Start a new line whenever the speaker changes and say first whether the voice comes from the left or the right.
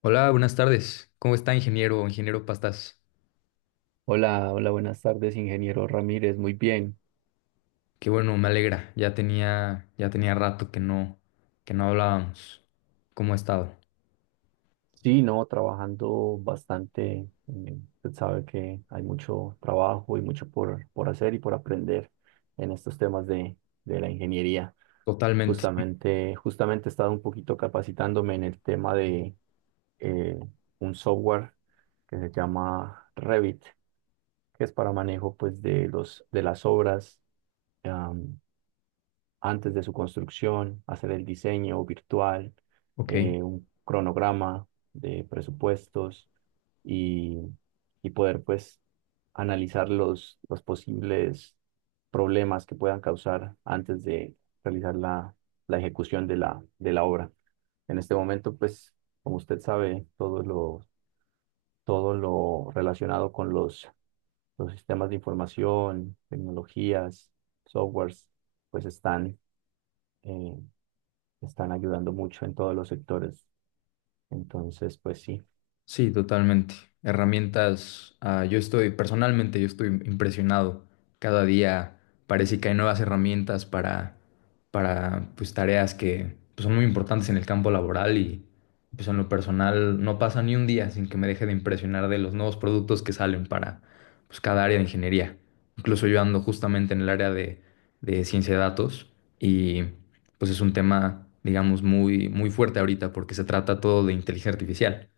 left: Hola, buenas tardes. ¿Cómo está, ingeniero Pastas?
right: Hola, hola, buenas tardes, ingeniero Ramírez. Muy bien.
left: Qué bueno, me alegra. Ya tenía rato que no hablábamos. ¿Cómo ha estado?
right: Sí, no, trabajando bastante. Usted sabe que hay mucho trabajo y mucho por hacer y por aprender en estos de la ingeniería.
left: Totalmente.
right: Justamente he estado un poquito capacitándome en el tema de eh, un software que se llama Revit, que es para manejo pues, de de las obras antes de su construcción, hacer el diseño virtual,
left: Ok.
right: un cronograma de presupuestos y, y poder pues analizar los posibles problemas que puedan causar antes de realizar la ejecución de de la obra. En este momento, pues, como usted sabe, todo lo relacionado con los sistemas de información, tecnologías, softwares, pues están eh, están ayudando mucho en todos los sectores. Entonces, pues sí.
left: Sí, totalmente. Herramientas, yo estoy, personalmente yo estoy impresionado. Cada día parece que hay nuevas herramientas para pues, tareas que pues, son muy importantes en el campo laboral y pues, en lo personal no pasa ni un día sin que me deje de impresionar de los nuevos productos que salen para pues, cada área de ingeniería. Incluso yo ando justamente en el área de ciencia de datos y pues es un tema, digamos, muy fuerte ahorita porque se trata todo de inteligencia artificial.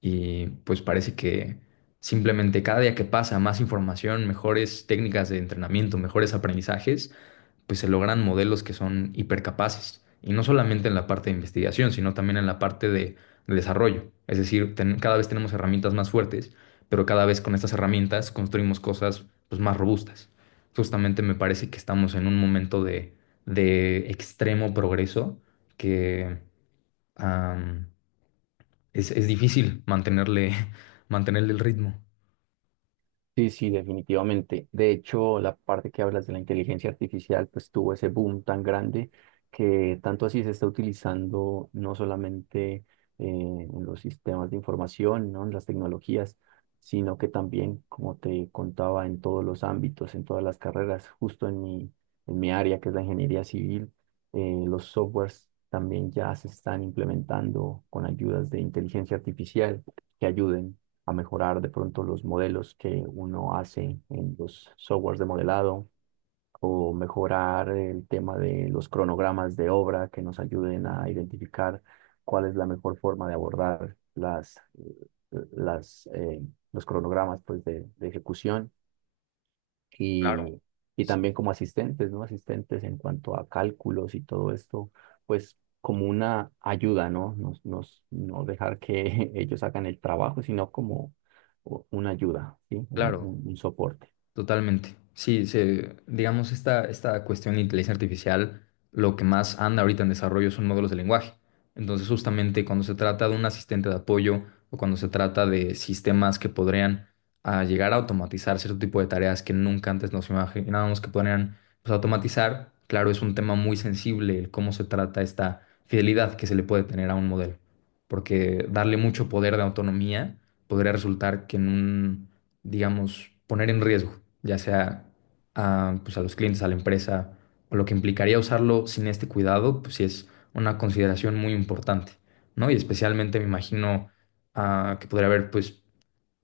left: Y pues parece que simplemente cada día que pasa, más información, mejores técnicas de entrenamiento, mejores aprendizajes, pues se logran modelos que son hipercapaces. Y no solamente en la parte de investigación, sino también en la parte de desarrollo. Es decir, cada vez tenemos herramientas más fuertes, pero cada vez con estas herramientas construimos cosas pues, más robustas. Justamente me parece que estamos en un momento de extremo progreso que es difícil mantenerle el ritmo.
right: Sí, sí, definitivamente. De hecho, la parte que hablas de la inteligencia artificial, pues tuvo ese boom tan grande que tanto así se está utilizando no solamente en los sistemas de información, ¿no? En las tecnologías, sino que también, como te contaba, en todos los ámbitos, en todas las carreras, en mi área, que es la ingeniería civil, los softwares también ya se están implementando con ayudas de inteligencia artificial que ayuden a mejorar de pronto los modelos que uno hace en los softwares de modelado o mejorar el tema de los cronogramas de obra que nos ayuden a identificar cuál es la mejor forma de abordar las, eh, los cronogramas pues, de ejecución
left: Claro.
right: y, y
left: Sí,
right: también como asistentes, ¿no? Asistentes en cuanto a cálculos y todo esto, pues como una ayuda, ¿no? Nos, nos, no dejar que ellos hagan el trabajo, sino como una ayuda, ¿sí?
left: claro.
right: Un soporte.
left: Totalmente. Sí, se, digamos, esta cuestión de inteligencia artificial, lo que más anda ahorita en desarrollo son modelos de lenguaje. Entonces, justamente cuando se trata de un asistente de apoyo o cuando se trata de sistemas que podrían llegar a automatizar cierto tipo de tareas que nunca antes nos imaginábamos que podrían pues, automatizar, claro, es un tema muy sensible el cómo se trata esta fidelidad que se le puede tener a un modelo. Porque darle mucho poder de autonomía podría resultar que en un digamos, poner en riesgo, ya sea a, pues, a los clientes, a la empresa, o lo que implicaría usarlo sin este cuidado, pues sí es una consideración muy importante, ¿no? Y especialmente me imagino que podría haber, pues,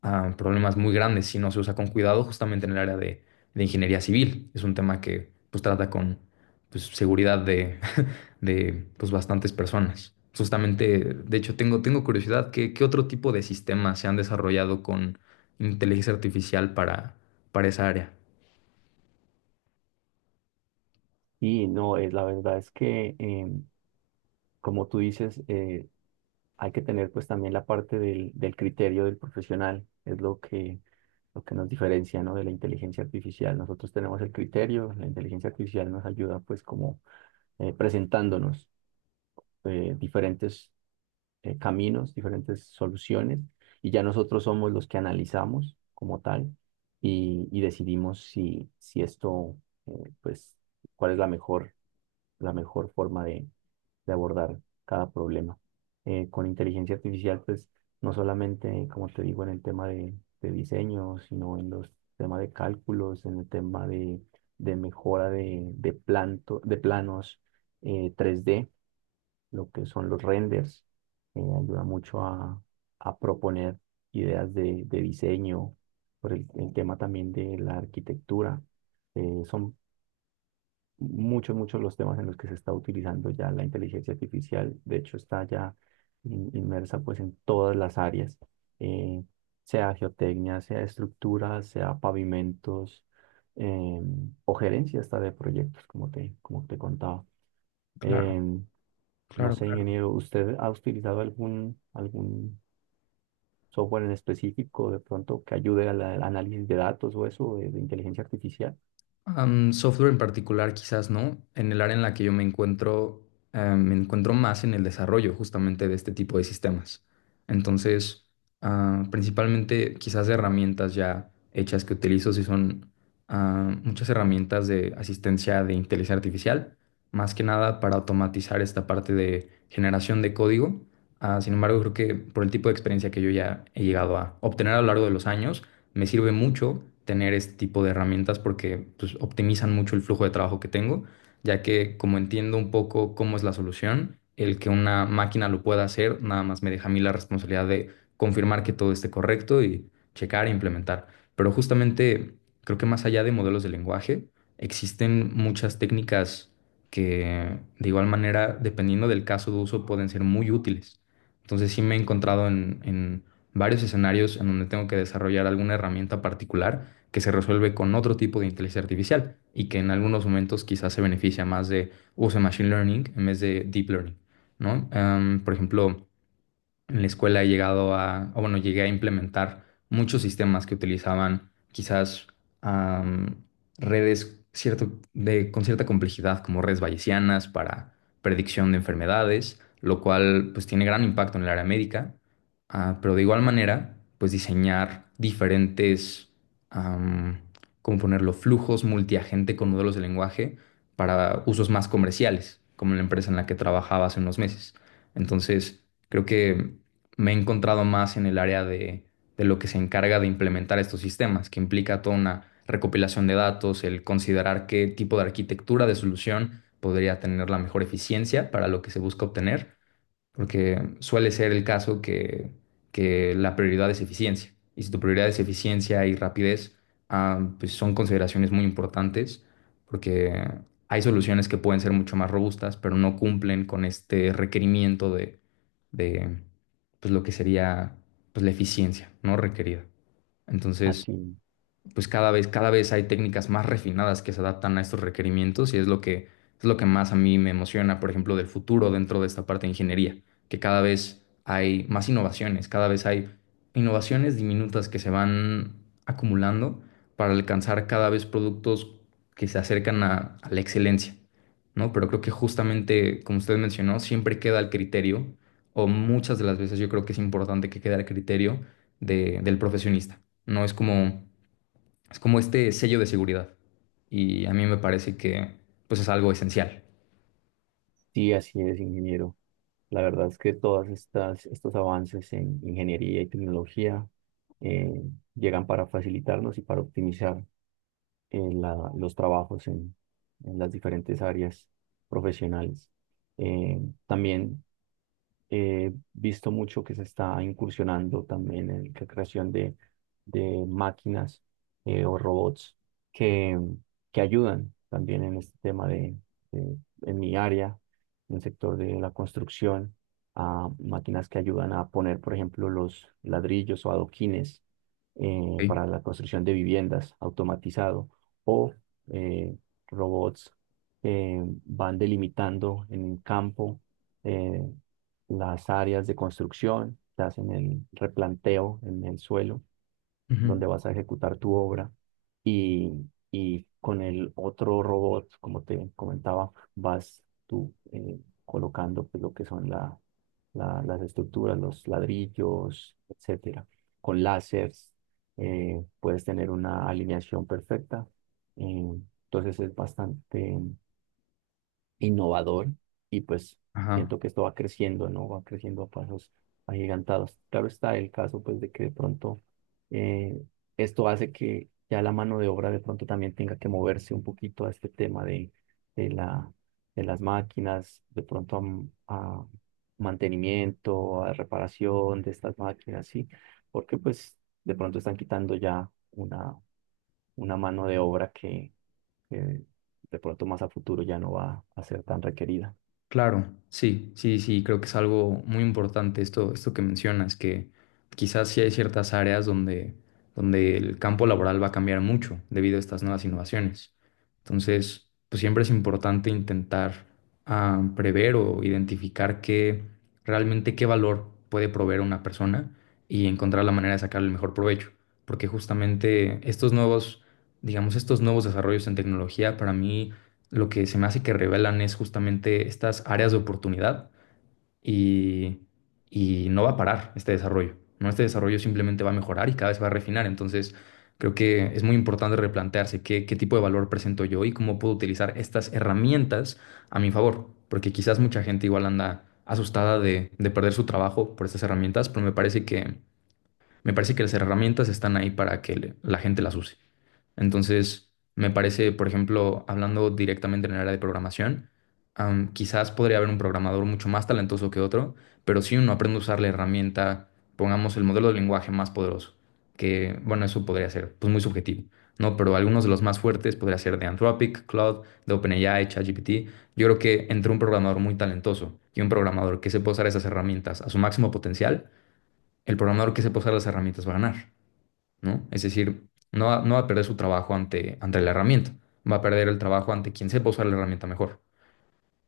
left: problemas muy grandes si no se usa con cuidado, justamente en el área de ingeniería civil. Es un tema que, pues, trata con, pues, seguridad de pues, bastantes personas. Justamente, de hecho, tengo curiosidad, qué otro tipo de sistemas se han desarrollado con inteligencia artificial para esa área?
right: Y no, es la verdad es que, como tú dices, hay que tener pues también la parte del criterio del profesional, es lo que lo que nos diferencia, ¿no?, de la inteligencia artificial. Nosotros tenemos el criterio, la inteligencia artificial nos ayuda pues como presentándonos diferentes caminos, diferentes soluciones, y ya nosotros somos los que analizamos como tal y decidimos si esto, eh, pues, cuál es la mejor forma de abordar cada problema. Con inteligencia artificial, pues, no solamente, como te digo, en el de diseño, sino en los temas de cálculos, en el de mejora de planos 3D, lo que son los renders. Ayuda mucho a proponer ideas de diseño, por el tema también de la arquitectura. Son muchos los temas en los que se está utilizando ya la inteligencia artificial. De hecho, está ya inmersa pues en todas las áreas, eh, sea geotecnia, sea estructuras, sea pavimentos, o gerencia hasta de proyectos, como como te contaba.
left: Claro,
right: Em, no
left: claro,
right: sé,
left: claro.
right: ingeniero, ¿usted ha utilizado algún software en específico de pronto que ayude al análisis de datos o eso de inteligencia artificial?
left: Am, software en particular, quizás no. En el área en la que yo me encuentro más en el desarrollo justamente de este tipo de sistemas. Entonces, principalmente quizás herramientas ya hechas que utilizo, si son muchas herramientas de asistencia de inteligencia artificial, más que nada para automatizar esta parte de generación de código. Sin embargo, creo que por el tipo de experiencia que yo ya he llegado a obtener a lo largo de los años, me sirve mucho tener este tipo de herramientas porque pues, optimizan mucho el flujo de trabajo que tengo, ya que como entiendo un poco cómo es la solución, el que una máquina lo pueda hacer, nada más me deja a mí la responsabilidad de confirmar que todo esté correcto y checar e implementar. Pero justamente creo que más allá de modelos de lenguaje, existen muchas técnicas que de igual manera, dependiendo del caso de uso, pueden ser muy útiles. Entonces sí me he encontrado en varios escenarios en donde tengo que desarrollar alguna herramienta particular que se resuelve con otro tipo de inteligencia artificial y que en algunos momentos quizás se beneficia más de uso de machine learning en vez de deep learning, ¿no? Por ejemplo, en la escuela he llegado a, o bueno, llegué a implementar muchos sistemas que utilizaban quizás am, redes cierto, de, con cierta complejidad, como redes bayesianas para predicción de enfermedades, lo cual pues tiene gran impacto en el área médica. Pero de igual manera, pues diseñar diferentes, am, ¿cómo ponerlo?, flujos multiagente con modelos de lenguaje para usos más comerciales, como la empresa en la que trabajaba hace unos meses. Entonces, creo que me he encontrado más en el área de lo que se encarga de implementar estos sistemas, que implica toda una recopilación de datos, el considerar qué tipo de arquitectura de solución podría tener la mejor eficiencia para lo que se busca obtener porque suele ser el caso que la prioridad es eficiencia. Y si tu prioridad es eficiencia y rapidez, pues son consideraciones muy importantes, porque hay soluciones que pueden ser mucho más robustas, pero no cumplen con este requerimiento de pues lo que sería pues, la eficiencia no requerida. Entonces,
right: Así,
left: pues cada vez hay técnicas más refinadas que se adaptan a estos requerimientos y es lo es lo que más a mí me emociona, por ejemplo, del futuro dentro de esta parte de ingeniería, que cada vez hay más innovaciones, cada vez hay innovaciones diminutas que se van acumulando para alcanzar cada vez productos que se acercan a la excelencia, ¿no? Pero creo que justamente, como usted mencionó, siempre queda el criterio, o muchas de las veces yo creo que es importante que quede al criterio del profesionista. No es como es como este sello de seguridad. Y a mí me parece que pues es algo esencial.
right: sí, así es, ingeniero. La verdad es que estos avances en ingeniería y tecnología eh, llegan para facilitarnos y para optimizar los trabajos en las diferentes áreas profesionales. Eh, también He visto mucho que se está incursionando también en la creación de máquinas o robots que, que ayudan también en este de- en mi área, en el sector de la construcción, a máquinas que ayudan a poner, por ejemplo, los ladrillos o adoquines
left: Ok.
right: para la construcción de viviendas automatizado, o eh, robots que van delimitando en el campo eh, las áreas de construcción, te hacen el replanteo en el suelo
left: Ujú.
right: donde vas a ejecutar tu obra y, y con el otro robot, como te comentaba, vas tú colocando pues, lo que son las estructuras, los ladrillos, etcétera. Con láseres puedes tener una alineación perfecta. eh, entonces es bastante innovador y pues
left: Ajá.
right: siento que esto va creciendo, ¿no? Va creciendo a pasos agigantados. Claro está el caso pues de que de pronto eh, esto hace que ya la mano de obra de pronto también tenga que moverse un poquito a este tema de la, de las máquinas, de pronto a, a mantenimiento, a reparación de estas máquinas, ¿sí? Porque pues de pronto están quitando ya una mano de obra que de pronto más a futuro ya no va a ser tan requerida.
left: Claro, sí, sí, sí, creo que es algo muy importante esto, esto que mencionas, que quizás sí hay ciertas áreas donde el campo laboral va a cambiar mucho debido a estas nuevas innovaciones. Entonces, pues siempre es importante intentar prever o identificar qué realmente qué valor puede proveer una persona y encontrar la manera de sacar el mejor provecho. Porque justamente estos nuevos, digamos, estos nuevos desarrollos en tecnología para mí lo que se me hace que revelan es justamente estas áreas de oportunidad y, y no va a parar este desarrollo, ¿no? Este desarrollo simplemente va a mejorar y cada vez va a refinar. Entonces, creo que es muy importante replantearse qué, qué tipo de valor presento yo y cómo puedo utilizar estas herramientas a mi favor, porque quizás mucha gente igual anda asustada de perder su trabajo por estas herramientas, pero me parece me parece que las herramientas están ahí para que la gente las use. Entonces, me parece, por ejemplo, hablando directamente en el área de programación, quizás podría haber un programador mucho más talentoso que otro, pero si uno aprende a usar la herramienta, pongamos el modelo de lenguaje más poderoso, que, bueno, eso podría ser, pues muy subjetivo, ¿no? Pero algunos de los más fuertes podría ser de Anthropic, Claude, de OpenAI, ChatGPT. Yo creo que entre un programador muy talentoso y un programador que sepa usar esas herramientas a su máximo potencial, el programador que sepa usar las herramientas va a ganar. ¿No? Es decir, no va a perder su trabajo ante la herramienta, va a perder el trabajo ante quien sepa usar la herramienta mejor.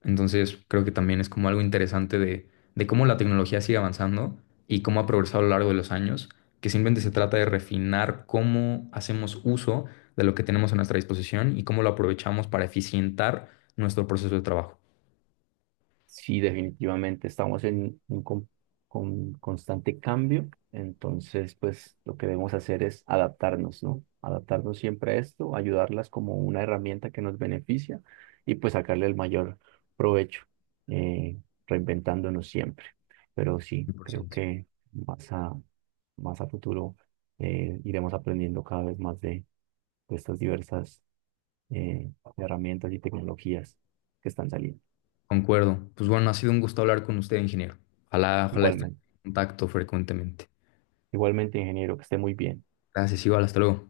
left: Entonces, creo que también es como algo interesante de cómo la tecnología sigue avanzando y cómo ha progresado a lo largo de los años, que simplemente se trata de refinar cómo hacemos uso de lo que tenemos a nuestra disposición y cómo lo aprovechamos para eficientar nuestro proceso de trabajo.
right: Sí, definitivamente estamos en con constante cambio, entonces pues lo que debemos hacer es adaptarnos, ¿no? Adaptarnos siempre a esto, ayudarlas como una herramienta que nos beneficia y pues sacarle el mayor provecho, eh, reinventándonos siempre. Pero sí, creo
left: 100%.
right: que más a, más a futuro iremos aprendiendo cada vez más de estas diversas de herramientas y tecnologías que están saliendo.
left: Concuerdo. Pues bueno, ha sido un gusto hablar con usted, ingeniero. Ojalá esté en
right: Igualmente,
left: contacto frecuentemente.
right: igualmente, ingeniero, que esté muy bien.
left: Gracias, igual, hasta luego.